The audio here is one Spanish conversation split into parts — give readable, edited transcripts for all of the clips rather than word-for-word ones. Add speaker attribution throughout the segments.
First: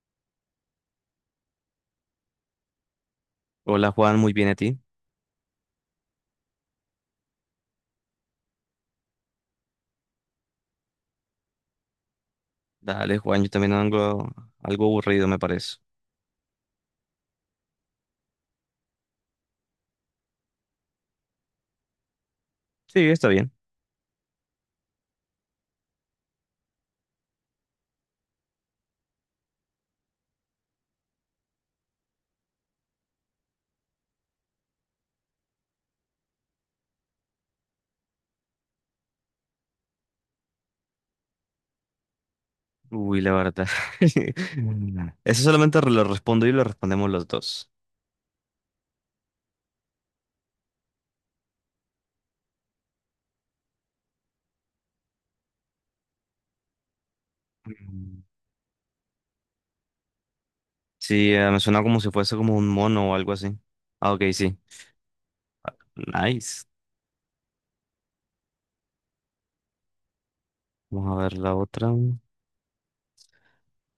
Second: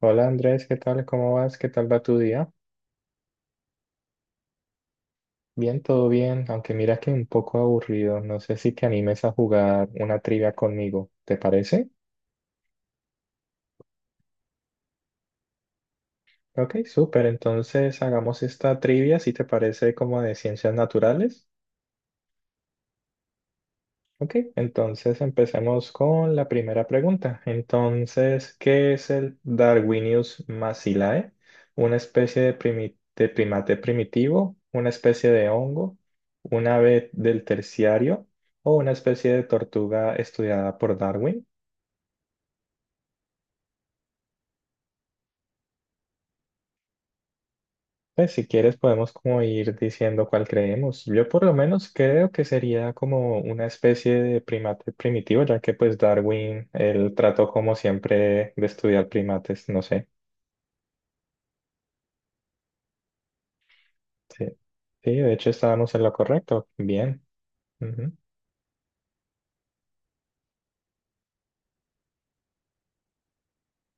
Speaker 1: Hola Andrés, ¿qué tal? ¿Cómo vas? ¿Qué tal va tu día?
Speaker 2: Hola Juan, muy bien a ti.
Speaker 1: Bien, todo bien, aunque mira que un poco aburrido. No sé si te animes a jugar una trivia conmigo, ¿te parece?
Speaker 2: Dale Juan, yo también ando algo aburrido me parece.
Speaker 1: Ok, súper. Entonces hagamos esta trivia, si te parece, como de ciencias naturales.
Speaker 2: Sí, está bien.
Speaker 1: Ok, entonces empecemos con la primera pregunta. Entonces, ¿qué es el Darwinius macilae? ¿Una especie de, de primate primitivo? ¿Una especie de hongo? ¿Un ave del terciario? ¿O una especie de tortuga estudiada por Darwin?
Speaker 2: Uy, la verdad. Mm. Eso solamente lo respondo y lo respondemos los dos.
Speaker 1: Pues si quieres podemos como ir diciendo cuál creemos. Yo por lo menos creo que sería como una especie de primate primitivo, ya que pues Darwin, él trató como
Speaker 2: Mm.
Speaker 1: siempre de estudiar primates, no sé.
Speaker 2: Sí, me suena como si fuese como un mono o algo así. Ah, ok,
Speaker 1: Sí,
Speaker 2: sí.
Speaker 1: sí, de hecho estábamos en lo
Speaker 2: Nice.
Speaker 1: correcto. Bien. Ujú.
Speaker 2: Vamos a ver la otra.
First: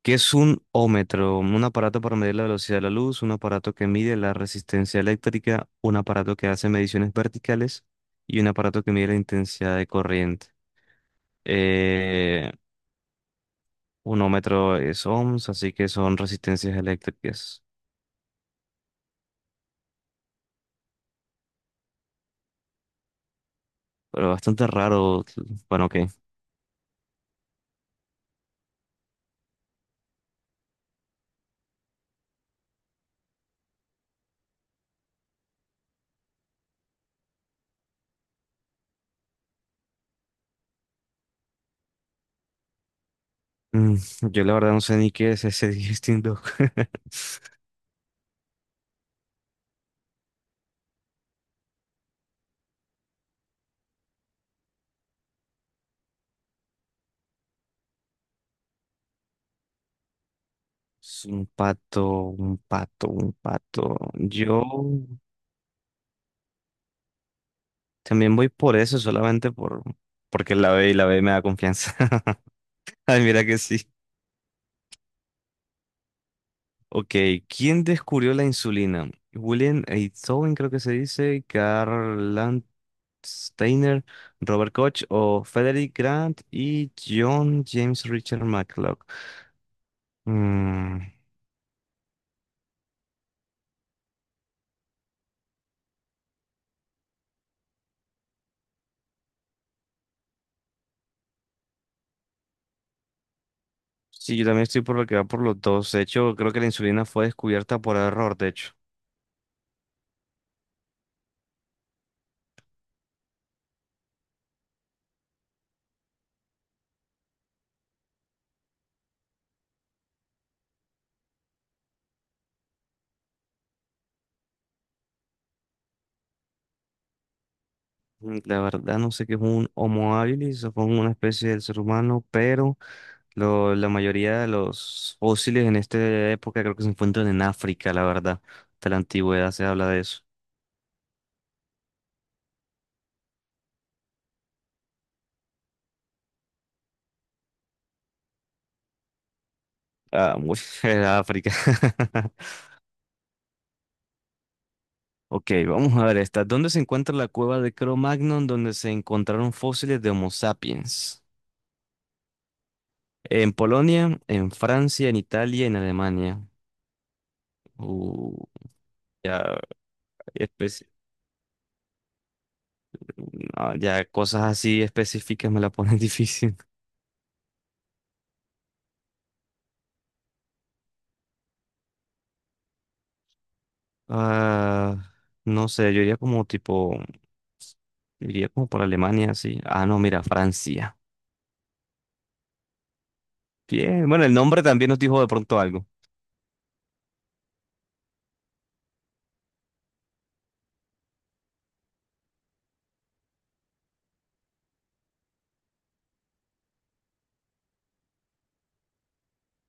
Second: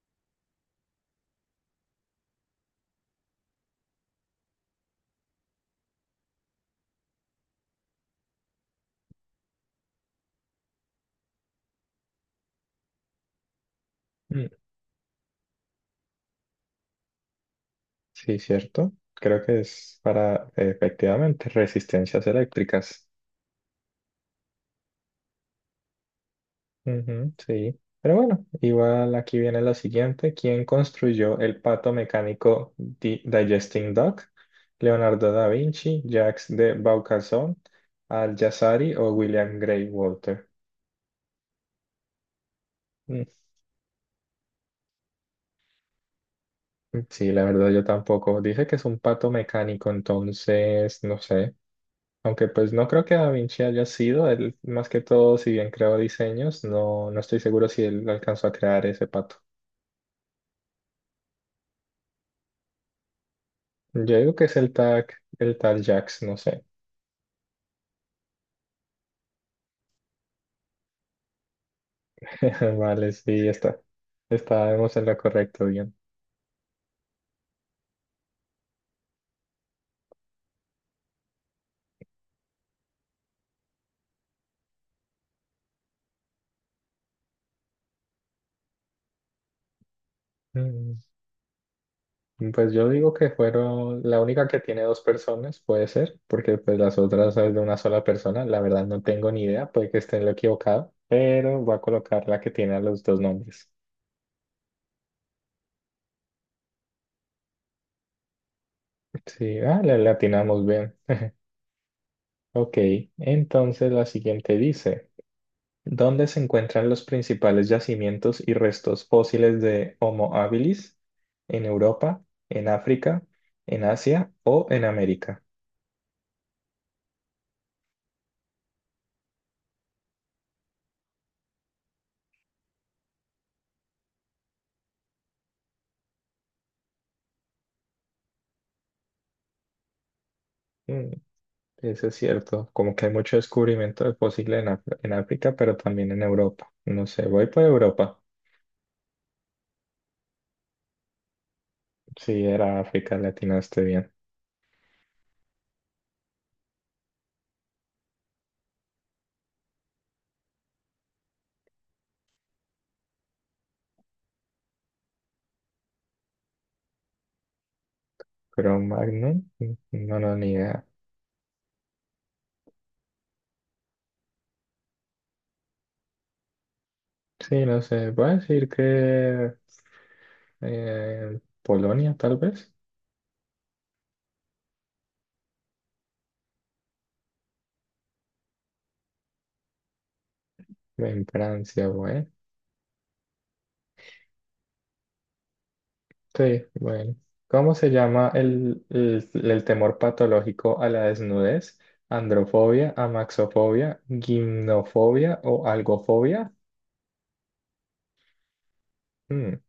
Speaker 2: ¿Qué es un ómetro? Un aparato para medir la velocidad de la luz, un aparato que mide la resistencia eléctrica, un aparato que hace mediciones verticales y un aparato que mide la intensidad de corriente. Eh,
Speaker 1: Mm,
Speaker 2: Unómetro es ohms, así que son resistencias eléctricas.
Speaker 1: Sí, cierto. Creo que es para, efectivamente, resistencias eléctricas.
Speaker 2: Pero bastante raro. Bueno, ok.
Speaker 1: Ujú, sí. Pero bueno, igual aquí viene la siguiente. ¿Quién construyó el pato mecánico Digesting Duck? ¿Leonardo da Vinci, Jacques de Vaucanson, Al-Jazari o William Grey Walter? Mm,
Speaker 2: Mm, yo la verdad no sé ni qué es ese Digesting Dog.
Speaker 1: Sí, la verdad yo tampoco. Dice que es un pato mecánico, entonces no sé. Aunque pues no creo que Da Vinci haya sido, él más que todo, si bien creó diseños, no, no estoy seguro si él alcanzó a crear ese pato.
Speaker 2: Es un pato, un pato, un pato.
Speaker 1: Yo digo que es
Speaker 2: Yo
Speaker 1: el tag, el tal Jax, no sé.
Speaker 2: también voy por eso, solamente porque la B y la B me da confianza.
Speaker 1: Vale,
Speaker 2: Ay, mira
Speaker 1: sí,
Speaker 2: que
Speaker 1: está.
Speaker 2: sí.
Speaker 1: Estábamos en lo correcto, bien.
Speaker 2: Ok, ¿quién descubrió la insulina? William Einthoven, creo que se dice, Karl Steiner, Robert Koch o Frederick Grant y John James Richard McClock.
Speaker 1: Mm.
Speaker 2: Mm,
Speaker 1: Pues yo digo que fueron, la única que tiene dos personas, puede ser, porque pues las otras es de una sola persona, la verdad no tengo ni idea, puede que esté en lo equivocado, pero voy a colocar la que tiene a los dos nombres.
Speaker 2: sí, yo también estoy por lo que va por los dos. De hecho, creo que la insulina fue descubierta por error, de hecho.
Speaker 1: Sí, ah, le atinamos bien. Ok, entonces la siguiente dice, ¿dónde se encuentran los principales yacimientos y restos fósiles de Homo habilis? ¿En Europa, en África, en Asia o en América?
Speaker 2: La verdad no sé qué es un Homo habilis, supongo una especie del ser humano, pero la mayoría de los fósiles en esta época creo que se encuentran en África, la verdad. De la antigüedad se habla de eso.
Speaker 1: Mm, eso es cierto, como que hay mucho descubrimiento de fósiles en, en África, pero también en Europa. No sé, voy por Europa.
Speaker 2: Ah, muy era África.
Speaker 1: Sí, era África, le atinaste bien.
Speaker 2: Ok, vamos a ver esta. ¿Dónde se encuentra la cueva de Cro-Magnon donde se encontraron fósiles de Homo sapiens? En Polonia, en Francia, en Italia, en Alemania. Uh,
Speaker 1: Pero Magnum,
Speaker 2: ya,
Speaker 1: mm, no, no, ni idea.
Speaker 2: especi- no, ya cosas así específicas me la ponen difícil.
Speaker 1: Sí, no sé, voy a decir que Polonia, tal vez.
Speaker 2: Ah, no sé, yo iría como tipo, iría como por Alemania, sí. Ah, no, mira, Francia.
Speaker 1: En Francia, bueno.
Speaker 2: Bien, bueno, el nombre también nos dijo de pronto algo.
Speaker 1: Sí, bueno. ¿Cómo se llama el temor patológico a la desnudez? ¿Androfobia, amaxofobia, gimnofobia o algofobia? Mm,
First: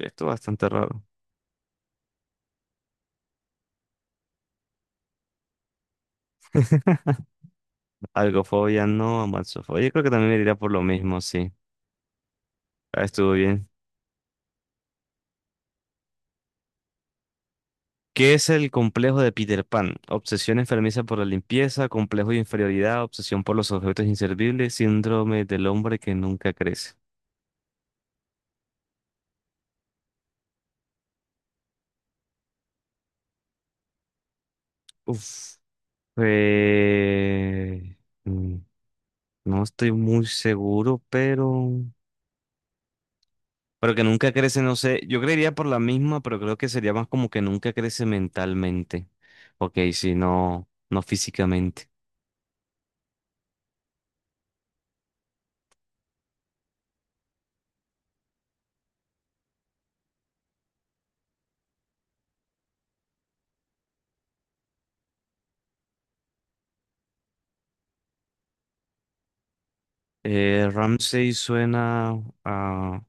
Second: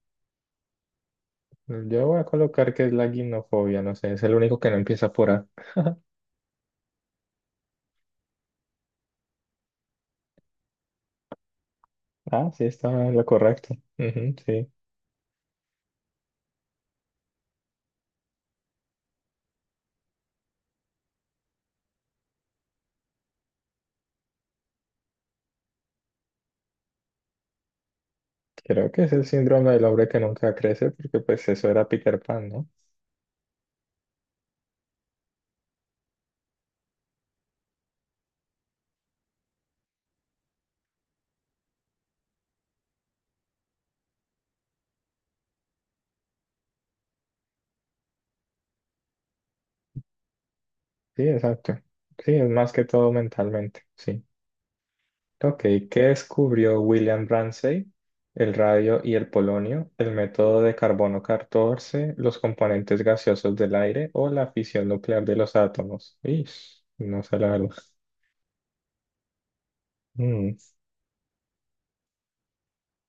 Speaker 2: Esto es bastante raro.
Speaker 1: Yo voy a colocar que es la gimnofobia, no sé, es el único que no empieza por A.
Speaker 2: Algofobia, no, amaxofobia. Yo creo que también me iría por lo mismo, sí.
Speaker 1: Ah, sí, está
Speaker 2: Ah,
Speaker 1: lo
Speaker 2: estuvo bien.
Speaker 1: correcto. Ujú, sí,
Speaker 2: ¿Qué es el complejo de Peter Pan? Obsesión enfermiza por la limpieza, complejo de inferioridad, obsesión por los objetos inservibles, síndrome del hombre que nunca crece.
Speaker 1: creo que es el síndrome del hombre que nunca crece, porque pues eso era Peter Pan, ¿no?
Speaker 2: Uf. Eh... mm, No estoy muy seguro, pero... Pero que nunca crece, no sé. Yo creería por la misma, pero creo que sería más como que nunca crece mentalmente. Ok, sí, no, no
Speaker 1: Sí, exacto.
Speaker 2: físicamente.
Speaker 1: Sí, es más que todo mentalmente, sí. Ok, ¿qué descubrió William Ramsay? El radio y el polonio, el método de carbono 14, los componentes gaseosos del aire o la fisión nuclear de los átomos. Ish, no sé la verdad. Mm,
Speaker 2: Ramsey suena a...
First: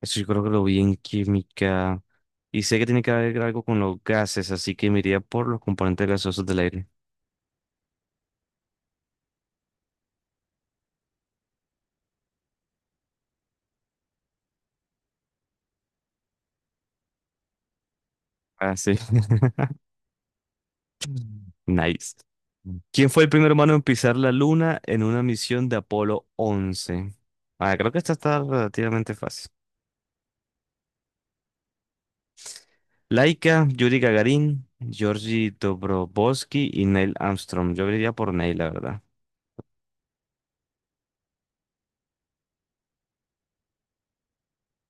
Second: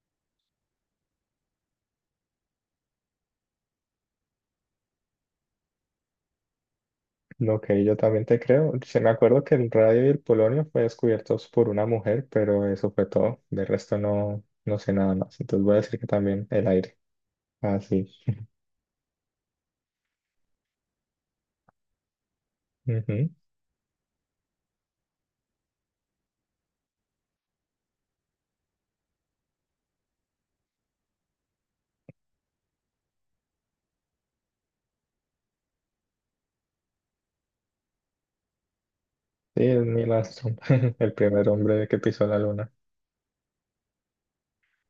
Speaker 2: Eso yo creo que lo vi en química. Y sé que tiene que ver algo con los gases, así que me iría por los componentes gaseosos del aire.
Speaker 1: ok, yo también te creo. Se me acuerdo que el radio y el polonio fue descubiertos por una mujer, pero eso fue todo. De resto no, no sé nada más. Entonces voy a decir que también el aire. Ah, sí.
Speaker 2: Ah, sí. Nice. ¿Quién fue
Speaker 1: Ujú.
Speaker 2: el primer humano en pisar la luna en una misión de Apolo 11? Ah, creo que esta está relativamente fácil. Laika, Yuri Gagarin, Georgi Dobrovolsky y Neil Armstrong. Yo diría por Neil, la verdad.
Speaker 1: Sí, es Neil Armstrong, el primer hombre que pisó la luna.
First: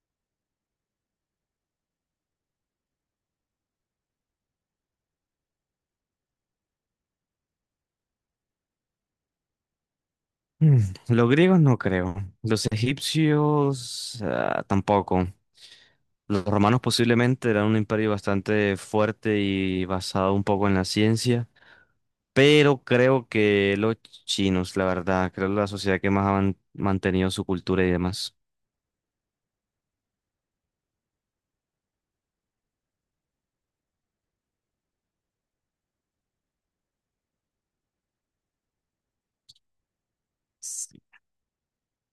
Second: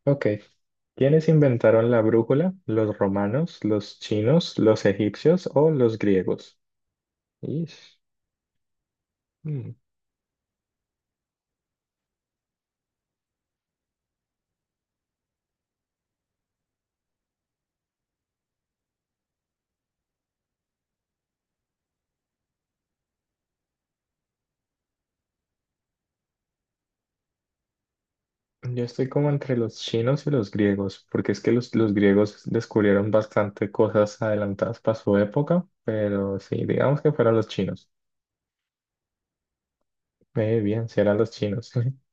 Speaker 1: Ok. ¿Quiénes inventaron la brújula? ¿Los romanos, los chinos, los egipcios o los griegos? Ish. Mm.
Speaker 2: Mm, Los griegos no creo. Los egipcios tampoco. Los romanos posiblemente eran un imperio bastante fuerte y basado un poco en la ciencia. Pero creo que los chinos, la verdad, creo que la sociedad que más ha mantenido su cultura y demás.
Speaker 1: Yo estoy como entre los chinos y los griegos, porque es que los griegos descubrieron bastante cosas adelantadas para su época, pero sí, digamos que fueron los chinos. Bien,
Speaker 2: Sí.
Speaker 1: si eran los chinos.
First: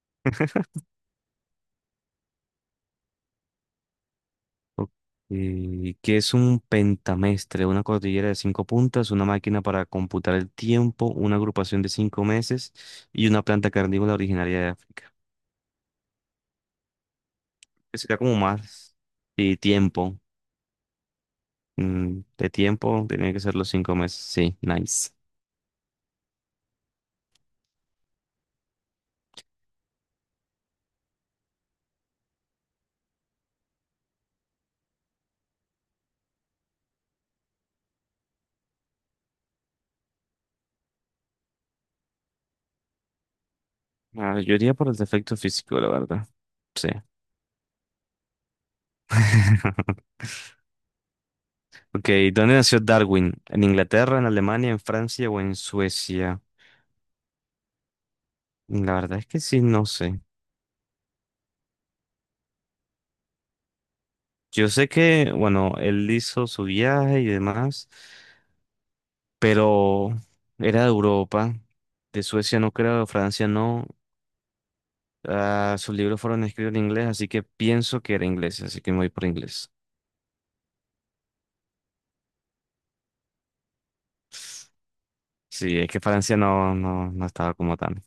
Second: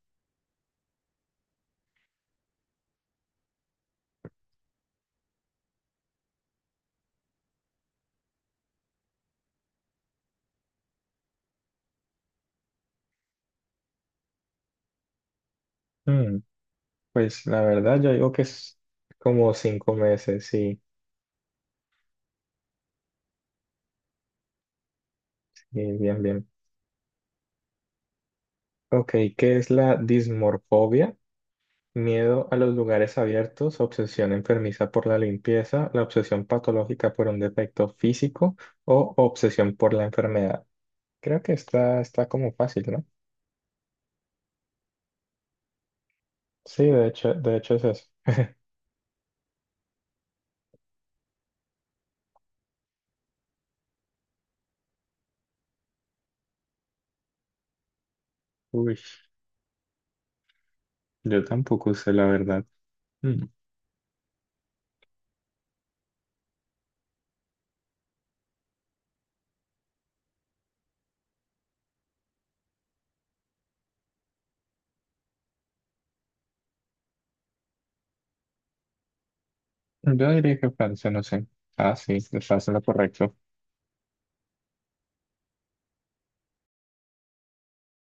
Speaker 2: Ok, ¿qué es un pentamestre? Una cordillera de cinco puntas, una máquina para computar el tiempo, una agrupación de 5 meses y una planta carnívora originaria de África.
Speaker 1: Mm, Pues la
Speaker 2: Que
Speaker 1: verdad, yo
Speaker 2: sería
Speaker 1: digo
Speaker 2: como
Speaker 1: que es
Speaker 2: más
Speaker 1: como
Speaker 2: y
Speaker 1: cinco
Speaker 2: tiempo.
Speaker 1: meses, sí,
Speaker 2: De tiempo, tenía que ser los 5 meses. Sí, nice.
Speaker 1: sí, bien, bien. Ok, ¿qué es la dismorfobia? Miedo a los lugares abiertos, obsesión enfermiza por la limpieza, la obsesión patológica por un defecto físico o obsesión por la enfermedad. Creo que está, está como fácil, ¿no?
Speaker 2: Ah, yo iría por el defecto físico, la verdad.
Speaker 1: Sí,
Speaker 2: Sí.
Speaker 1: de hecho es eso.
Speaker 2: Ok, ¿dónde nació Darwin? ¿En Inglaterra, en Alemania, en Francia o en Suecia? La
Speaker 1: Uy,
Speaker 2: verdad es que sí, no sé.
Speaker 1: yo tampoco sé la verdad. Mm,
Speaker 2: Yo sé que, bueno, él hizo su viaje y demás, pero era de Europa, de Suecia no creo, de Francia no. Ah, sus libros fueron escritos en inglés, así que pienso que era inglés, así que me voy por inglés.
Speaker 1: Yo diría que Francia, no sé. Ah, sí, estás en lo correcto.
Speaker 2: Sí, es que Francia no, no, no estaba como tan.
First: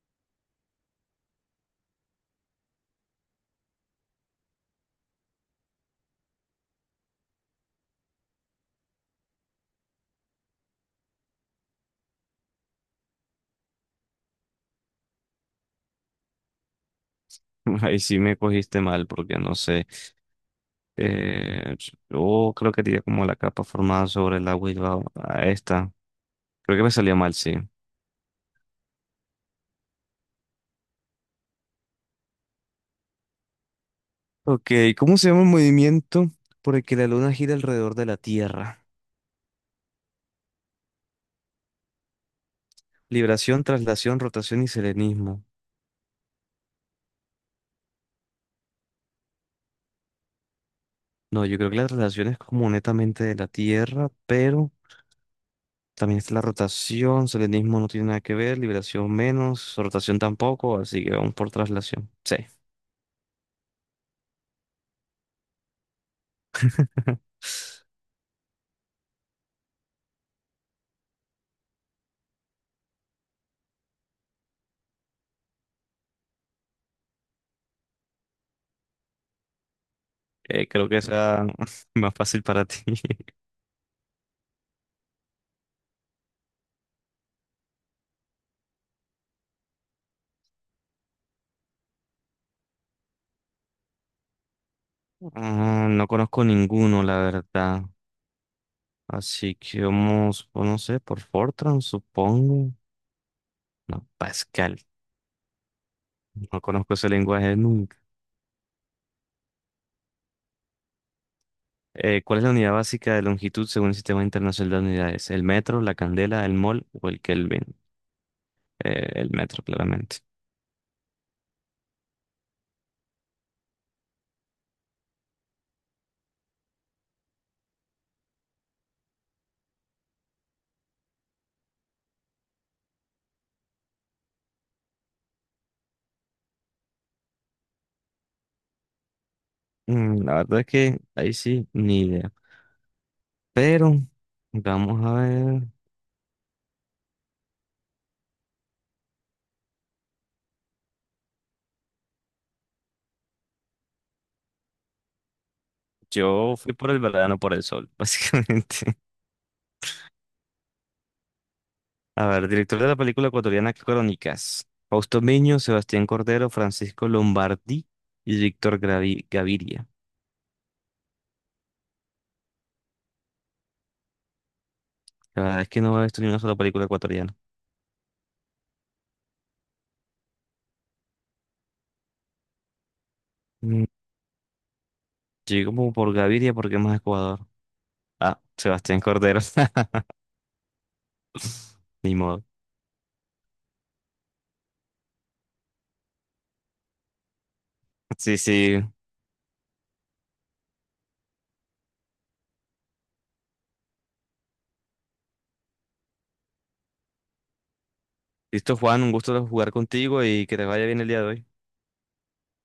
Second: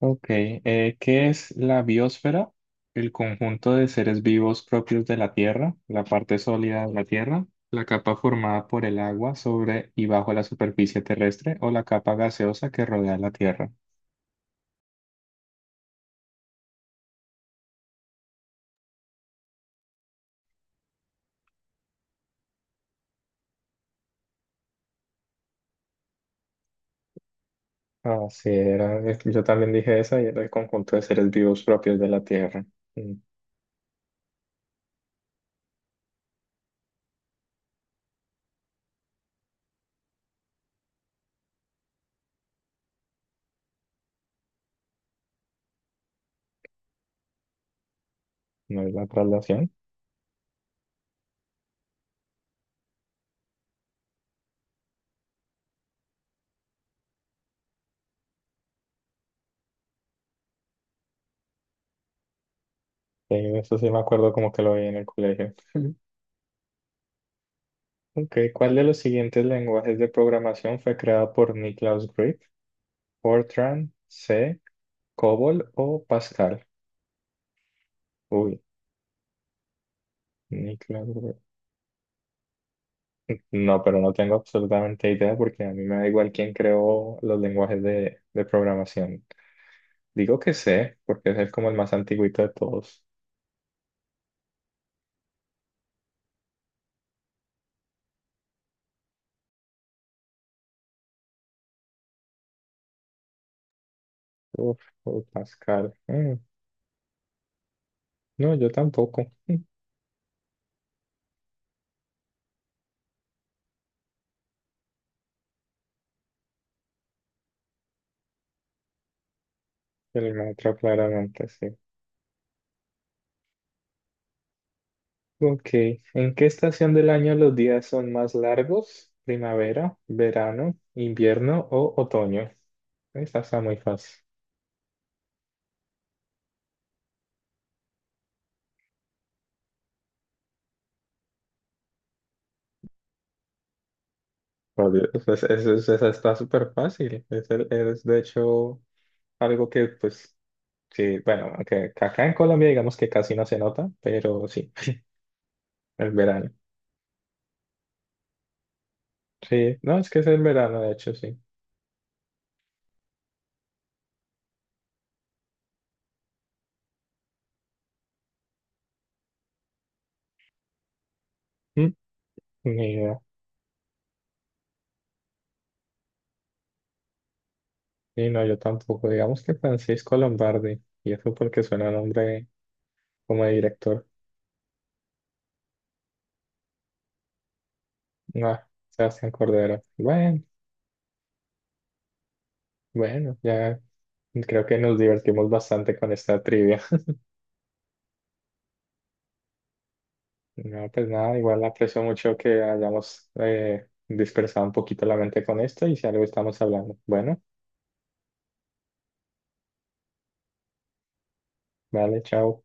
Speaker 1: Ok, ¿qué es la biosfera? El conjunto de seres vivos propios de la Tierra, la parte sólida de la Tierra, la capa formada por el agua sobre y bajo la superficie terrestre o la capa gaseosa que rodea la Tierra.
Speaker 2: Ahí sí me cogiste mal porque no sé. Eh, yo creo que diría como la capa formada sobre el agua y va a esta. Creo que me salió mal, sí.
Speaker 1: Ah, sí, era, yo también dije esa y era el conjunto de seres vivos propios de la Tierra. Mm,
Speaker 2: Ok, ¿cómo se llama el movimiento por el que la luna gira alrededor de la Tierra? Libración, traslación, rotación y selenismo.
Speaker 1: No es la traslación.
Speaker 2: No, yo creo que la traslación es como netamente de la Tierra, pero también está la rotación, selenismo no tiene nada que ver, liberación menos, rotación tampoco, así que vamos por traslación. Sí.
Speaker 1: Eso sí me acuerdo como que lo vi en el colegio. Ok, ¿cuál de los siguientes lenguajes de programación fue creado por Nicholas Grigg? Fortran, C. ¿Cobol o Pascal? Uy,
Speaker 2: Creo que
Speaker 1: Nicolás. Bro-
Speaker 2: sea más fácil para ti.
Speaker 1: No, pero no tengo absolutamente idea porque a mí me da igual quién creó los lenguajes de programación. Digo que sé, porque como el más antiguito de todos.
Speaker 2: Ah, no conozco ninguno, la verdad. Así que vamos, pues, no sé, por Fortran, supongo. No, Pascal.
Speaker 1: Uf, uy, Pascal.
Speaker 2: No conozco ese lenguaje nunca.
Speaker 1: No, yo tampoco.
Speaker 2: ¿Cuál es la unidad básica de longitud según el Sistema Internacional de Unidades? ¿El metro, la candela, el mol o el Kelvin? El metro, claramente.
Speaker 1: El maestro claramente sí. Ok, ¿en qué estación del año los días son más largos? ¿Primavera, verano, invierno o otoño? Esta está muy fácil.
Speaker 2: La verdad es que ahí sí, ni idea. Pero,
Speaker 1: Oh,
Speaker 2: vamos
Speaker 1: Dios,
Speaker 2: a
Speaker 1: pues,
Speaker 2: ver.
Speaker 1: eso, esa está súper fácil. Es, de hecho algo que, pues, sí, bueno, aunque acá en Colombia digamos que casi no se nota, pero sí, el verano.
Speaker 2: Yo fui por el verano, por el sol, básicamente.
Speaker 1: Sí, no, es que es el verano, de hecho, sí.
Speaker 2: A ver, director de la película ecuatoriana Crónicas. Fausto Miño, Sebastián Cordero, Francisco Lombardi y Víctor Gaviria.
Speaker 1: Mm, Ni idea.
Speaker 2: La verdad es que no he visto ni una sola película ecuatoriana.
Speaker 1: Sí, no, yo tampoco. Digamos que Francisco Lombardi, y eso porque suena nombre como de
Speaker 2: Mm,
Speaker 1: director.
Speaker 2: Llegué como por Gaviria porque es más de Ecuador. Ah,
Speaker 1: Ah,
Speaker 2: Sebastián
Speaker 1: Sebastián
Speaker 2: Cordero.
Speaker 1: Cordero. Bueno,
Speaker 2: Ni modo.
Speaker 1: bueno, ya creo que nos divertimos bastante con esta trivia.
Speaker 2: Sí, sí.
Speaker 1: No, pues nada, igual aprecio mucho que hayamos dispersado un poquito la mente con esto y si algo estamos hablando. Bueno,
Speaker 2: Listo, Juan, un gusto jugar contigo y que te vaya bien el día de hoy.
Speaker 1: vale, chao.